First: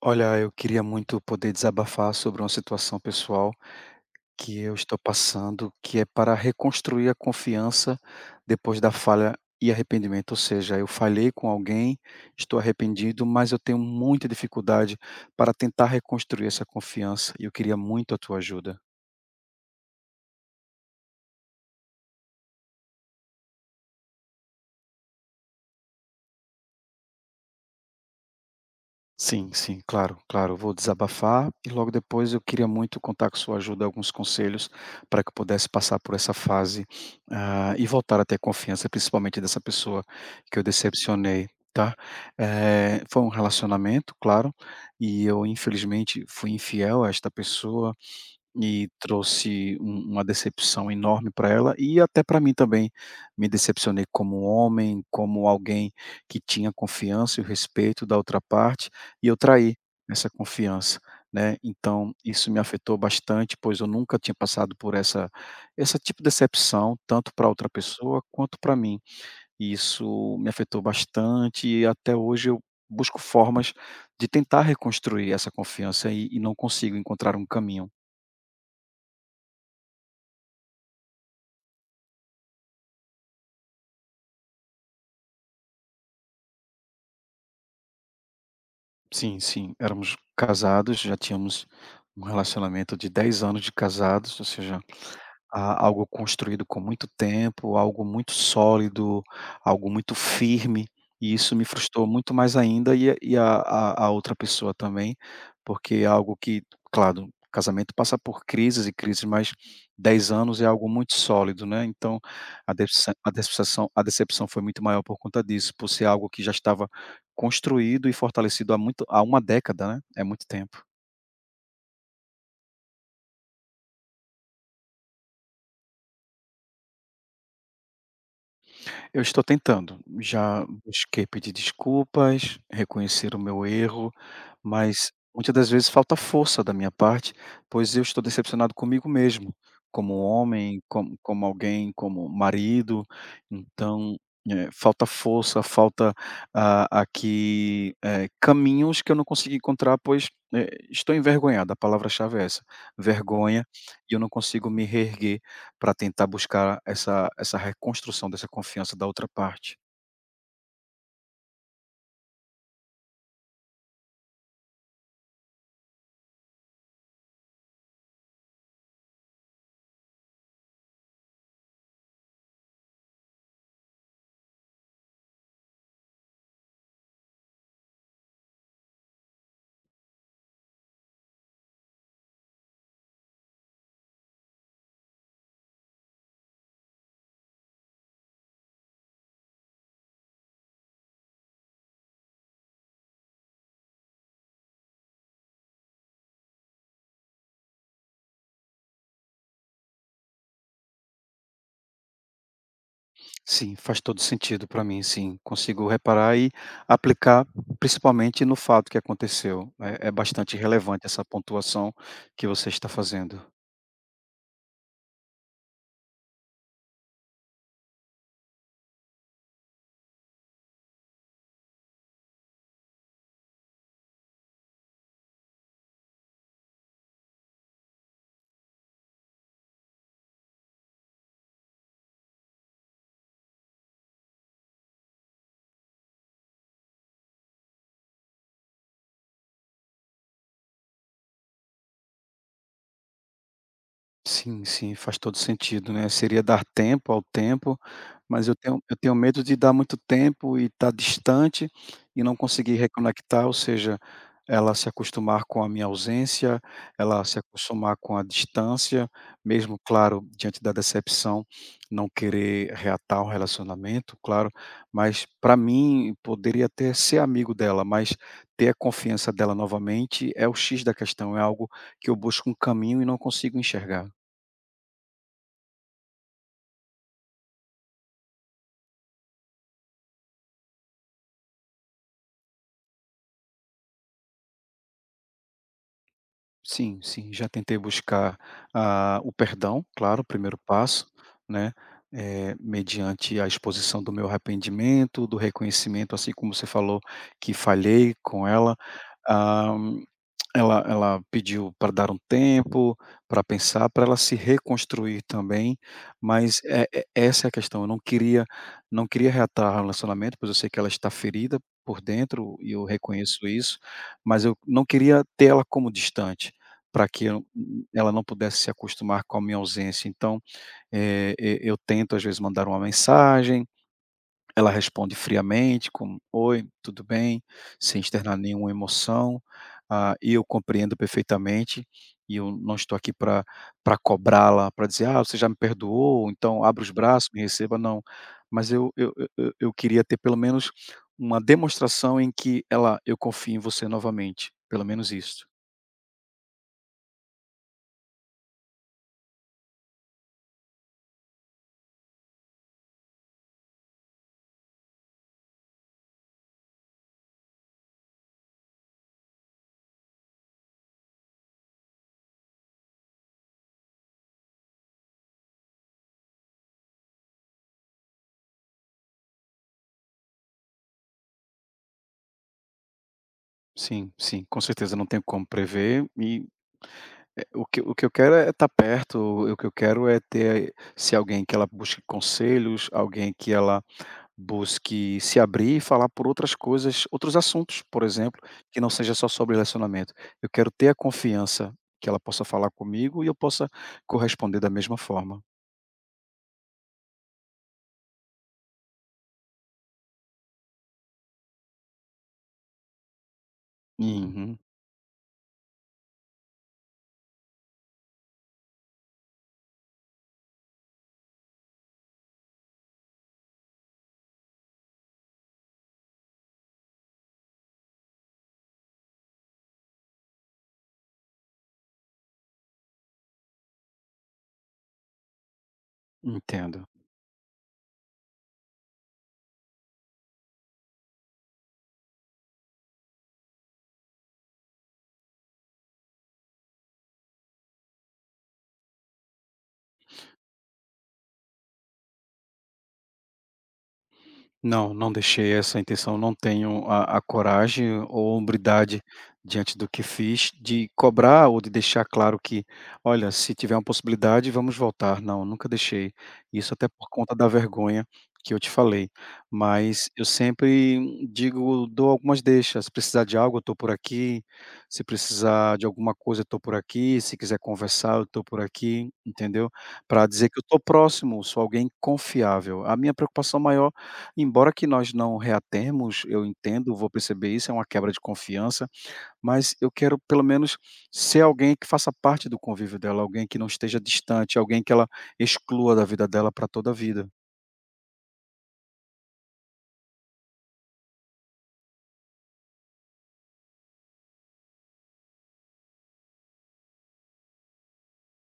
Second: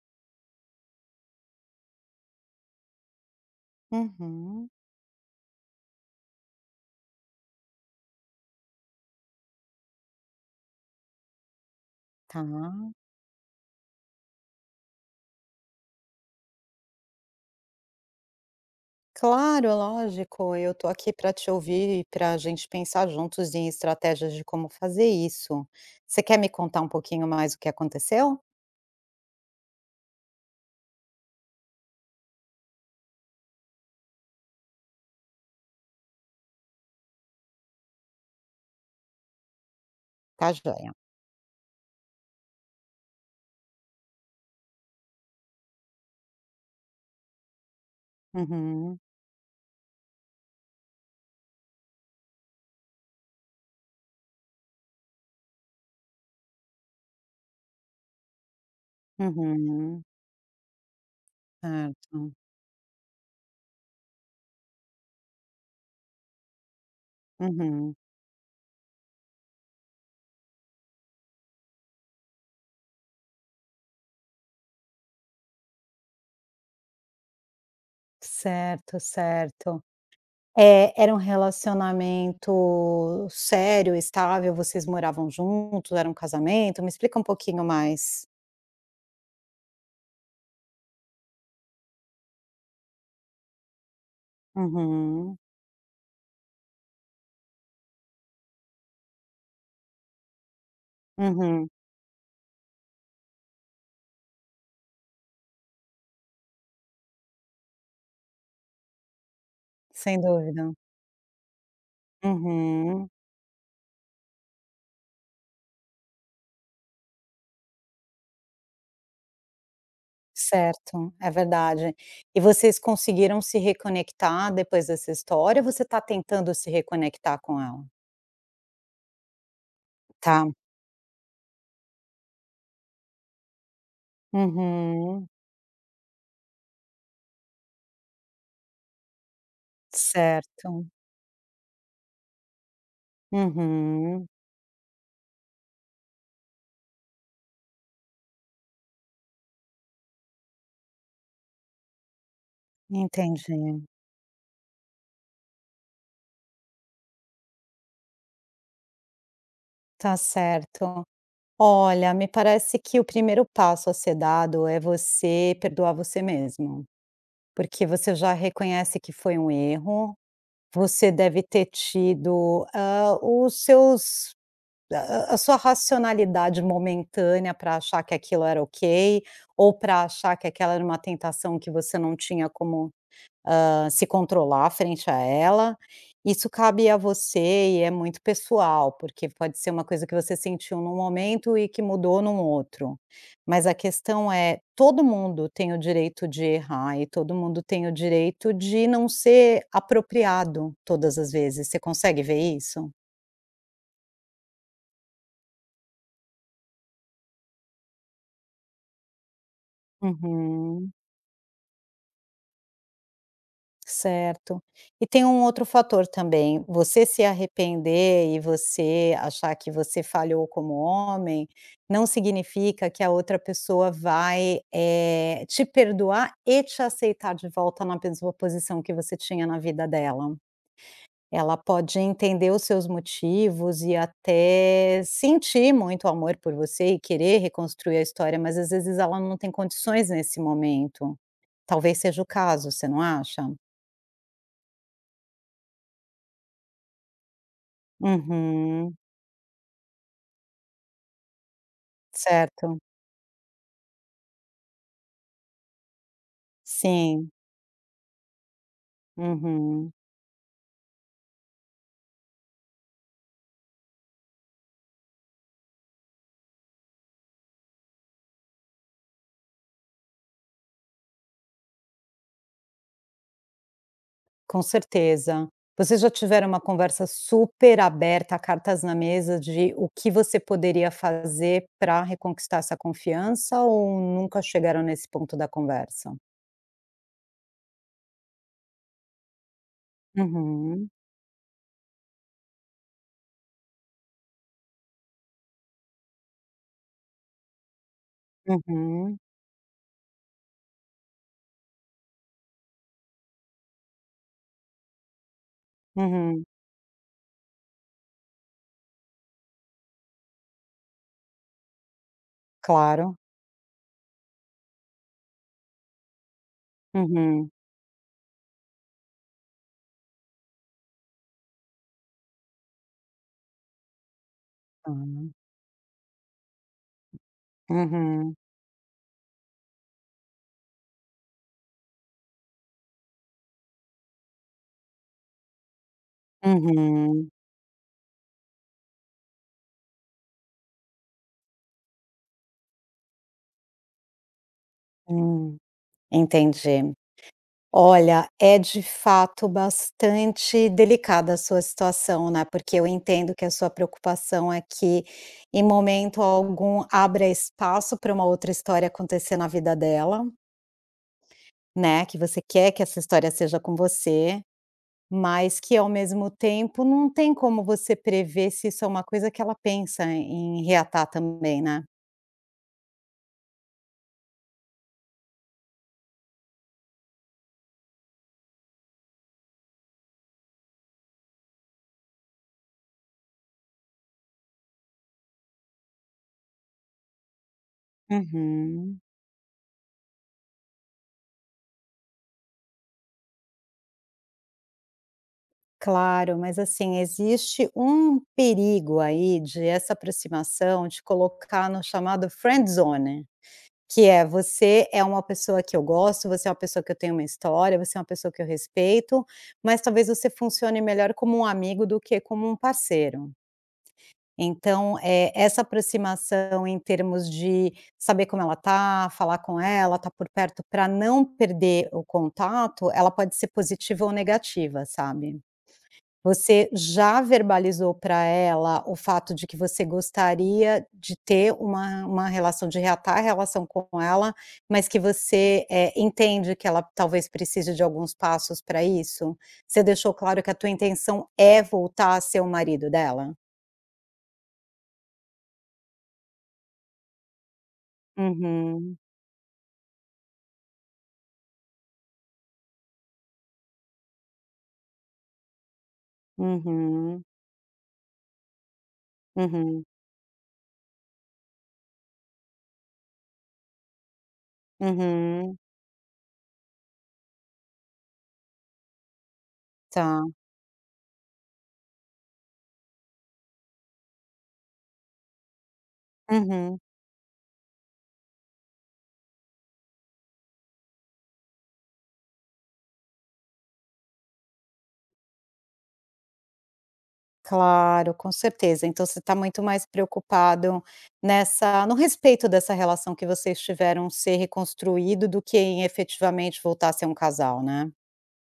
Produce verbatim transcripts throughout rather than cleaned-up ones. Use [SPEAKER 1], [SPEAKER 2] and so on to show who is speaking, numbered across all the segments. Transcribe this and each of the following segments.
[SPEAKER 1] Olha, eu queria muito poder desabafar sobre uma situação pessoal que
[SPEAKER 2] Uhum,
[SPEAKER 1] eu estou passando, que é para reconstruir a confiança depois da falha e arrependimento. Ou seja, eu falhei com alguém,
[SPEAKER 2] tá.
[SPEAKER 1] estou arrependido, mas eu tenho muita dificuldade para tentar reconstruir essa confiança e eu queria muito a tua ajuda.
[SPEAKER 2] Claro, é lógico, eu tô aqui para te ouvir e para a gente pensar juntos em estratégias de como fazer isso. Você quer me contar um pouquinho mais o que aconteceu?
[SPEAKER 1] Sim, sim, claro, claro. Eu vou desabafar e logo depois eu queria muito contar com sua ajuda, alguns conselhos para que eu pudesse passar por essa fase, ah, e voltar a ter confiança, principalmente dessa pessoa
[SPEAKER 2] Tá
[SPEAKER 1] que eu
[SPEAKER 2] joia.
[SPEAKER 1] decepcionei, tá? Eh, foi um relacionamento, claro, e eu infelizmente fui infiel a esta pessoa. E
[SPEAKER 2] Uhum,
[SPEAKER 1] trouxe um uma decepção enorme para ela e até para mim também. Me decepcionei como um homem, como alguém que tinha confiança e o respeito da outra parte, e eu traí
[SPEAKER 2] uhum,
[SPEAKER 1] essa confiança, né. Então
[SPEAKER 2] certo.
[SPEAKER 1] isso me afetou bastante, pois eu nunca tinha passado por essa essa tipo de decepção, tanto pra outra
[SPEAKER 2] Uhum.
[SPEAKER 1] pessoa quanto para mim. E isso me afetou bastante e até hoje eu busco formas de tentar reconstruir essa confiança e e não consigo encontrar um caminho.
[SPEAKER 2] Certo, certo. é era um relacionamento sério, estável, vocês moravam juntos, era um casamento? Me explica um pouquinho mais.
[SPEAKER 1] Sim, sim, éramos casados, já tínhamos um relacionamento de dez anos de casados, ou seja,
[SPEAKER 2] Uhum,
[SPEAKER 1] a algo construído com muito tempo, algo muito sólido, algo muito firme, e isso me
[SPEAKER 2] uhum,
[SPEAKER 1] frustrou muito mais ainda e a e a a a outra pessoa também, porque é algo que, claro, casamento passa por crises e crises, mas
[SPEAKER 2] sem
[SPEAKER 1] dez anos é
[SPEAKER 2] dúvida.
[SPEAKER 1] algo muito sólido, né. Então a
[SPEAKER 2] Uhum.
[SPEAKER 1] decepça a decepção a decepção foi muito maior por conta disso, por ser algo que já estava construído e fortalecido há muito há uma década, né, é muito tempo.
[SPEAKER 2] Certo, é verdade. E vocês conseguiram se reconectar depois dessa história, ou você está tentando se reconectar com ela?
[SPEAKER 1] Eu estou tentando.
[SPEAKER 2] Tá.
[SPEAKER 1] Já busquei pedir desculpas, reconhecer o meu erro, mas
[SPEAKER 2] Uhum.
[SPEAKER 1] muitas das vezes falta força da minha parte, pois eu estou decepcionado comigo mesmo, como homem,
[SPEAKER 2] Certo.
[SPEAKER 1] como como alguém, como marido. Então,
[SPEAKER 2] Uhum.
[SPEAKER 1] eh, falta força, falta, ah, aqui, eh, caminhos que eu não consegui encontrar, pois, eh, estou envergonhado, a palavra-chave é essa,
[SPEAKER 2] Entendi.
[SPEAKER 1] vergonha, e eu não consigo me reerguer para tentar buscar essa essa reconstrução dessa confiança da outra parte.
[SPEAKER 2] Tá certo. Olha, me parece que o primeiro passo a ser dado é você perdoar você mesmo, porque você já reconhece que foi um erro, você deve ter tido, hã, os seus a a sua racionalidade momentânea para achar que aquilo era ok, ou para achar que aquela era uma tentação que você não tinha como, hã, se controlar frente a ela, isso cabe a você e é muito pessoal, porque pode ser uma coisa que você sentiu num momento e que mudou num outro. Mas a questão é, todo mundo tem o direito de errar e todo mundo tem o direito de não ser apropriado todas as vezes. Você consegue ver isso?
[SPEAKER 1] Sim, faz todo sentido para mim, sim. Consigo reparar e aplicar principalmente no fato que aconteceu. É é bastante
[SPEAKER 2] Uhum.
[SPEAKER 1] relevante essa pontuação que você está fazendo.
[SPEAKER 2] Certo. E tem um outro fator também, você se arrepender e você achar que você falhou como homem, não significa que a outra pessoa vai, eh, te perdoar e te aceitar de volta na mesma posição que você tinha na vida dela. Ela pode entender os seus motivos e até sentir muito amor por você e querer reconstruir a história, mas às vezes ela não tem condições nesse momento. Talvez seja o caso, você não acha?
[SPEAKER 1] Sim, sim, faz todo sentido, né, seria dar tempo ao tempo, mas eu tenho eu
[SPEAKER 2] Uhum.
[SPEAKER 1] tenho medo de dar muito tempo e estar distante e não conseguir
[SPEAKER 2] Certo.
[SPEAKER 1] reconectar, ou seja, ela se acostumar com a minha ausência, ela
[SPEAKER 2] Sim.
[SPEAKER 1] se acostumar com a distância, mesmo,
[SPEAKER 2] Uhum.
[SPEAKER 1] claro, diante da decepção, não querer reatar o relacionamento, claro, mas para mim poderia até ser amigo dela, mas ter a confiança dela novamente é o X da questão, é algo que eu busco um caminho e não consigo enxergar.
[SPEAKER 2] Com certeza. Vocês já tiveram uma conversa super aberta, cartas na mesa, de o que você poderia fazer para reconquistar essa confiança ou nunca chegaram nesse ponto da conversa?
[SPEAKER 1] Sim, sim, já tentei buscar, ah, o perdão, claro, o primeiro
[SPEAKER 2] Uhum.
[SPEAKER 1] passo, né, eh, mediante a exposição do meu arrependimento, do reconhecimento, assim como você falou que falhei com ela.
[SPEAKER 2] Uhum.
[SPEAKER 1] ah, ela Ela pediu para dar um tempo, para pensar, para ela se reconstruir também,
[SPEAKER 2] Uhum.
[SPEAKER 1] mas é é essa é a questão, eu não queria não queria reatar o relacionamento, pois eu sei que ela está ferida por dentro e eu
[SPEAKER 2] Claro.
[SPEAKER 1] reconheço isso, mas eu não queria ter ela como distante, para que eu
[SPEAKER 2] Uhum.
[SPEAKER 1] ela não pudesse se acostumar com a minha ausência. Então, eh, e eu tento às vezes mandar uma mensagem, ela
[SPEAKER 2] Tá.
[SPEAKER 1] responde friamente com: "Oi, tudo bem?", sem externar
[SPEAKER 2] Uhum.
[SPEAKER 1] nenhuma emoção, ah, e eu compreendo perfeitamente, e eu não estou aqui para para cobrá-la, para dizer: "Ah, você já me perdoou, então abra os braços,
[SPEAKER 2] Uhum.
[SPEAKER 1] me receba", não. Mas eu eu eu eu eu queria ter pelo menos uma demonstração em que ela: "Eu confio em você novamente", pelo menos isso.
[SPEAKER 2] Hum. Entendi. Olha, é de fato bastante delicada a sua situação, né, porque eu entendo que a sua preocupação é que em momento algum abra espaço para uma outra história acontecer na vida dela, né, que você quer que essa história seja com você, mas que ao mesmo tempo não tem como você prever se isso é uma coisa que ela pensa em reatar também, né.
[SPEAKER 1] Sim, sim, com certeza, não tem como prever e é, o que o que eu quero é estar perto, o o que eu quero é ter se alguém que ela busque conselhos, alguém que ela busque se abrir e falar por outras coisas, outros assuntos, por exemplo, que não
[SPEAKER 2] Uhum.
[SPEAKER 1] seja só sobre relacionamento. Eu quero ter a confiança que ela possa falar comigo e eu possa corresponder da mesma forma.
[SPEAKER 2] Claro, mas assim, existe um perigo aí de essa aproximação te colocar no chamado friend zone, que é:
[SPEAKER 1] Uhum,
[SPEAKER 2] você é uma pessoa que eu gosto, você é uma pessoa que eu tenho uma história, você é uma pessoa que eu respeito, mas talvez você funcione melhor como um amigo do que como um parceiro. Então, eh, essa aproximação em termos de saber como ela tá, falar com ela, estar por perto para não perder o contato, ela pode ser positiva ou negativa, sabe? Você
[SPEAKER 1] entendo.
[SPEAKER 2] já verbalizou para ela o fato de que você gostaria de ter uma uma relação, de reatar a relação com ela, mas que você, eh, entende que ela talvez precise de alguns passos para isso? Você deixou claro que a tua intenção é voltar a ser o marido dela?
[SPEAKER 1] Não, não deixei essa intenção, não tenho a a coragem ou
[SPEAKER 2] Uhum,
[SPEAKER 1] hombridade diante do que fiz, de cobrar ou de deixar claro que: "Olha, se tiver uma possibilidade, vamos voltar". Não, nunca deixei. Isso até por
[SPEAKER 2] uhum,
[SPEAKER 1] conta da vergonha que eu te falei.
[SPEAKER 2] uhum,
[SPEAKER 1] Mas eu sempre digo dou algumas deixas. "Se precisar de algo, eu estou por aqui. Se
[SPEAKER 2] uhum,
[SPEAKER 1] precisar de alguma coisa, eu estou por aqui. Se quiser conversar, eu estou por aqui", entendeu?
[SPEAKER 2] tá,
[SPEAKER 1] Para dizer que eu estou próximo, sou alguém confiável. A minha preocupação maior, embora que nós não reatemos, eu
[SPEAKER 2] uhum.
[SPEAKER 1] entendo, vou perceber isso, é uma quebra de confiança, mas eu quero pelo menos ser alguém que faça parte do convívio dela, alguém que não esteja distante, alguém que ela exclua da vida dela para toda a vida.
[SPEAKER 2] Claro, com certeza. Então você está muito mais preocupado nessa no respeito dessa relação que vocês tiveram ser reconstruído, do que em efetivamente voltar a ser um casal, né?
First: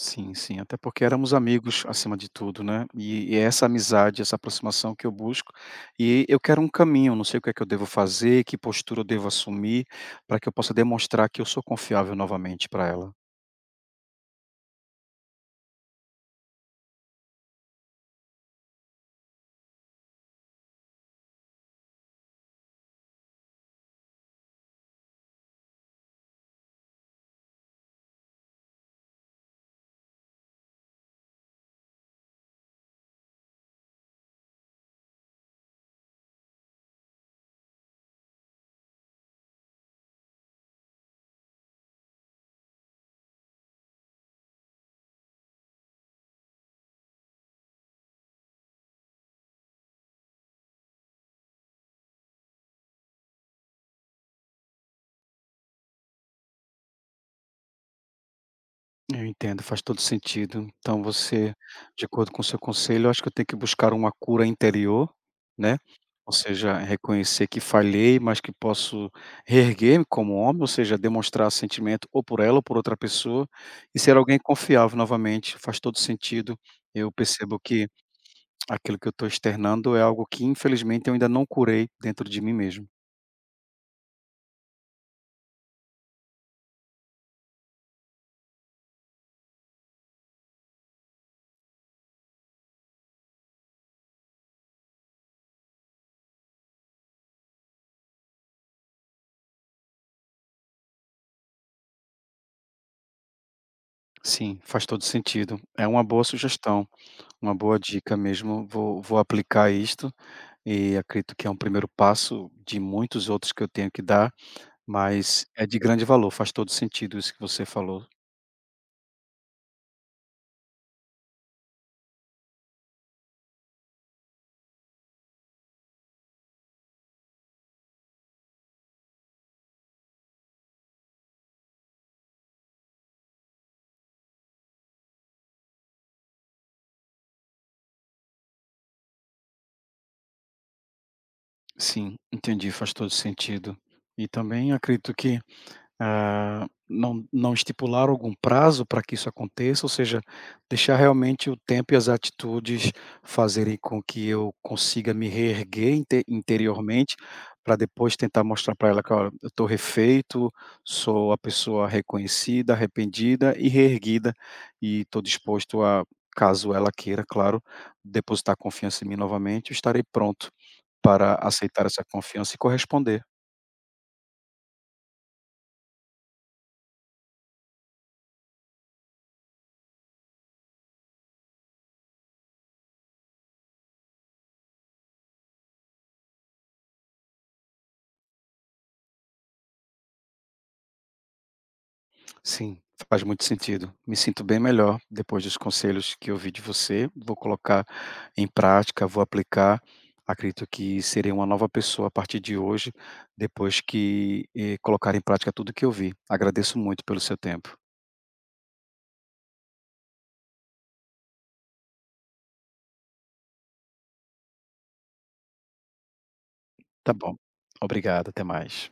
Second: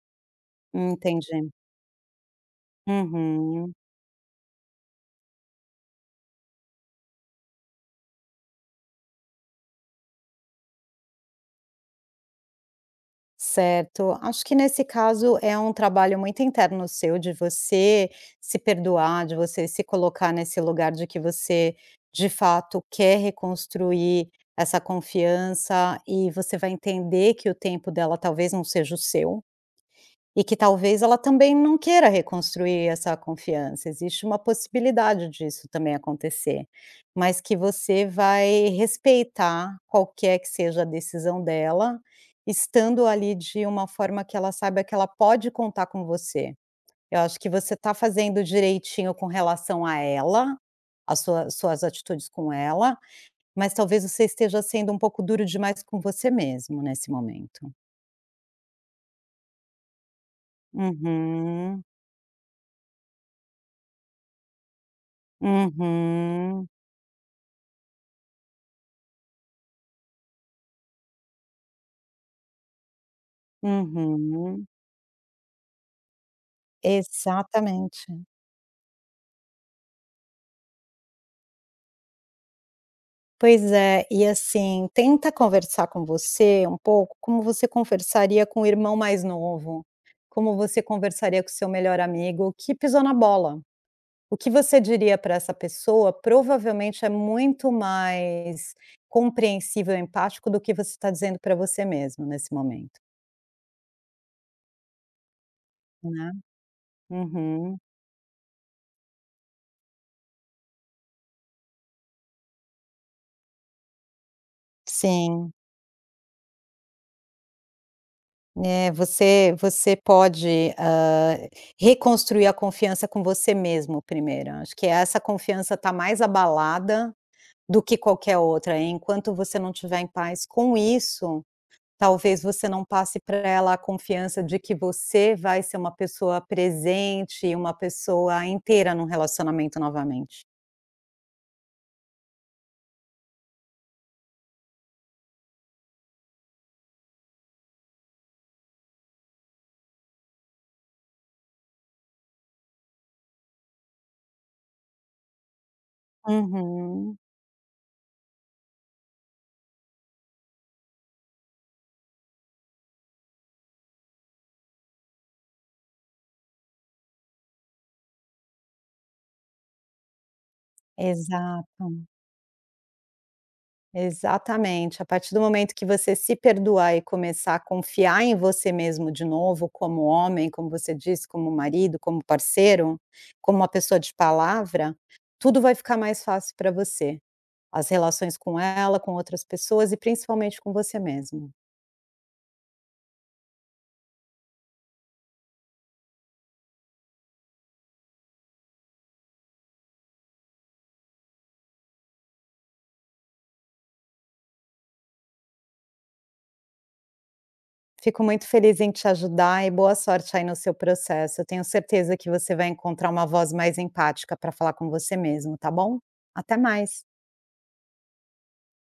[SPEAKER 1] Sim, sim, até porque éramos
[SPEAKER 2] Entendi.
[SPEAKER 1] amigos acima de tudo, né? E, e é essa
[SPEAKER 2] Uhum.
[SPEAKER 1] amizade, essa aproximação que eu busco, e eu quero um caminho, não sei o que é que eu devo fazer, que postura eu devo assumir para que eu possa demonstrar que eu sou confiável novamente para ela.
[SPEAKER 2] Certo. Acho que nesse caso é um trabalho muito interno seu, de você se perdoar, de você se colocar nesse lugar de que você, de fato, quer reconstruir essa confiança, e você vai entender que o tempo dela talvez não seja o seu. E que talvez ela também não queira reconstruir essa confiança, existe uma possibilidade disso também acontecer, mas que você vai respeitar qualquer que seja a decisão dela, estando ali de uma forma que ela saiba que ela pode contar com você. Eu acho que você está fazendo direitinho com relação a ela, as sua suas atitudes com ela, mas talvez você esteja sendo um pouco duro demais com você mesmo nesse momento.
[SPEAKER 1] Eu entendo, faz todo sentido. Então você,
[SPEAKER 2] Uhum,
[SPEAKER 1] de acordo com o seu conselho, eu acho que eu tenho que buscar uma cura interior, né, ou
[SPEAKER 2] uhum.
[SPEAKER 1] seja, reconhecer que falhei, mas que posso reerguer-me como homem, ou seja, demonstrar sentimento ou por ela ou por outra pessoa, e ser alguém
[SPEAKER 2] Uhum,
[SPEAKER 1] confiável novamente, faz todo sentido. Eu percebo que
[SPEAKER 2] exatamente.
[SPEAKER 1] aquilo que eu estou externando é algo que, infelizmente, eu ainda não curei dentro de mim mesmo.
[SPEAKER 2] Pois é, e assim, tenta conversar com você um pouco como você conversaria com o irmão mais novo, como você conversaria com o seu melhor amigo que pisou na bola. O que você diria para essa pessoa provavelmente é muito mais compreensível e empático do que você está dizendo para você mesmo nesse momento,
[SPEAKER 1] Sim, faz todo sentido. É uma boa
[SPEAKER 2] né.
[SPEAKER 1] sugestão, uma
[SPEAKER 2] Uhum,
[SPEAKER 1] boa dica mesmo. Vou, vou aplicar isto. E acredito que é um primeiro passo de muitos outros que eu tenho que dar, mas
[SPEAKER 2] sim.
[SPEAKER 1] é de grande valor, faz todo sentido isso que você falou.
[SPEAKER 2] É, você você pode, hã, reconstruir a confiança com você mesmo primeiro, acho que essa confiança está mais abalada do que qualquer outra, enquanto você não estiver em paz com isso, talvez você não passe para ela a confiança de que você vai ser uma pessoa presente e uma pessoa inteira num relacionamento novamente.
[SPEAKER 1] Sim, entendi, faz todo sentido. E também acredito que, Ah, não não estipular algum prazo para que isso aconteça, ou seja, deixar realmente o tempo e as atitudes fazerem com que eu consiga me reerguer inte interiormente,
[SPEAKER 2] Uhum,
[SPEAKER 1] para depois tentar mostrar para ela que: "Olha, eu estou refeito, sou a pessoa reconhecida, arrependida e reerguida, e estou disposto a, caso ela queira, claro, depositar confiança em mim novamente, eu estarei pronto para aceitar
[SPEAKER 2] exato.
[SPEAKER 1] essa confiança e corresponder".
[SPEAKER 2] Exatamente. A partir do momento que você se perdoar e começar a confiar em você mesmo de novo, como homem, como você disse, como marido, como parceiro, como uma pessoa de palavra, tudo vai ficar mais fácil para você. As relações com ela, com outras pessoas e principalmente com você mesmo.
[SPEAKER 1] Sim, faz muito sentido. Me sinto bem melhor depois dos conselhos que eu ouvi de você. Vou colocar em prática, vou aplicar. Acredito que serei uma nova pessoa a partir de hoje, depois que eh, colocar em prática tudo que eu vi. Agradeço muito pelo seu tempo.
[SPEAKER 2] Fico muito feliz em te ajudar e boa sorte aí no seu processo. Eu tenho certeza que você vai encontrar uma voz mais empática para falar com você mesmo, tá bom? Até
[SPEAKER 1] Tá
[SPEAKER 2] mais.
[SPEAKER 1] bom. Obrigado, até mais.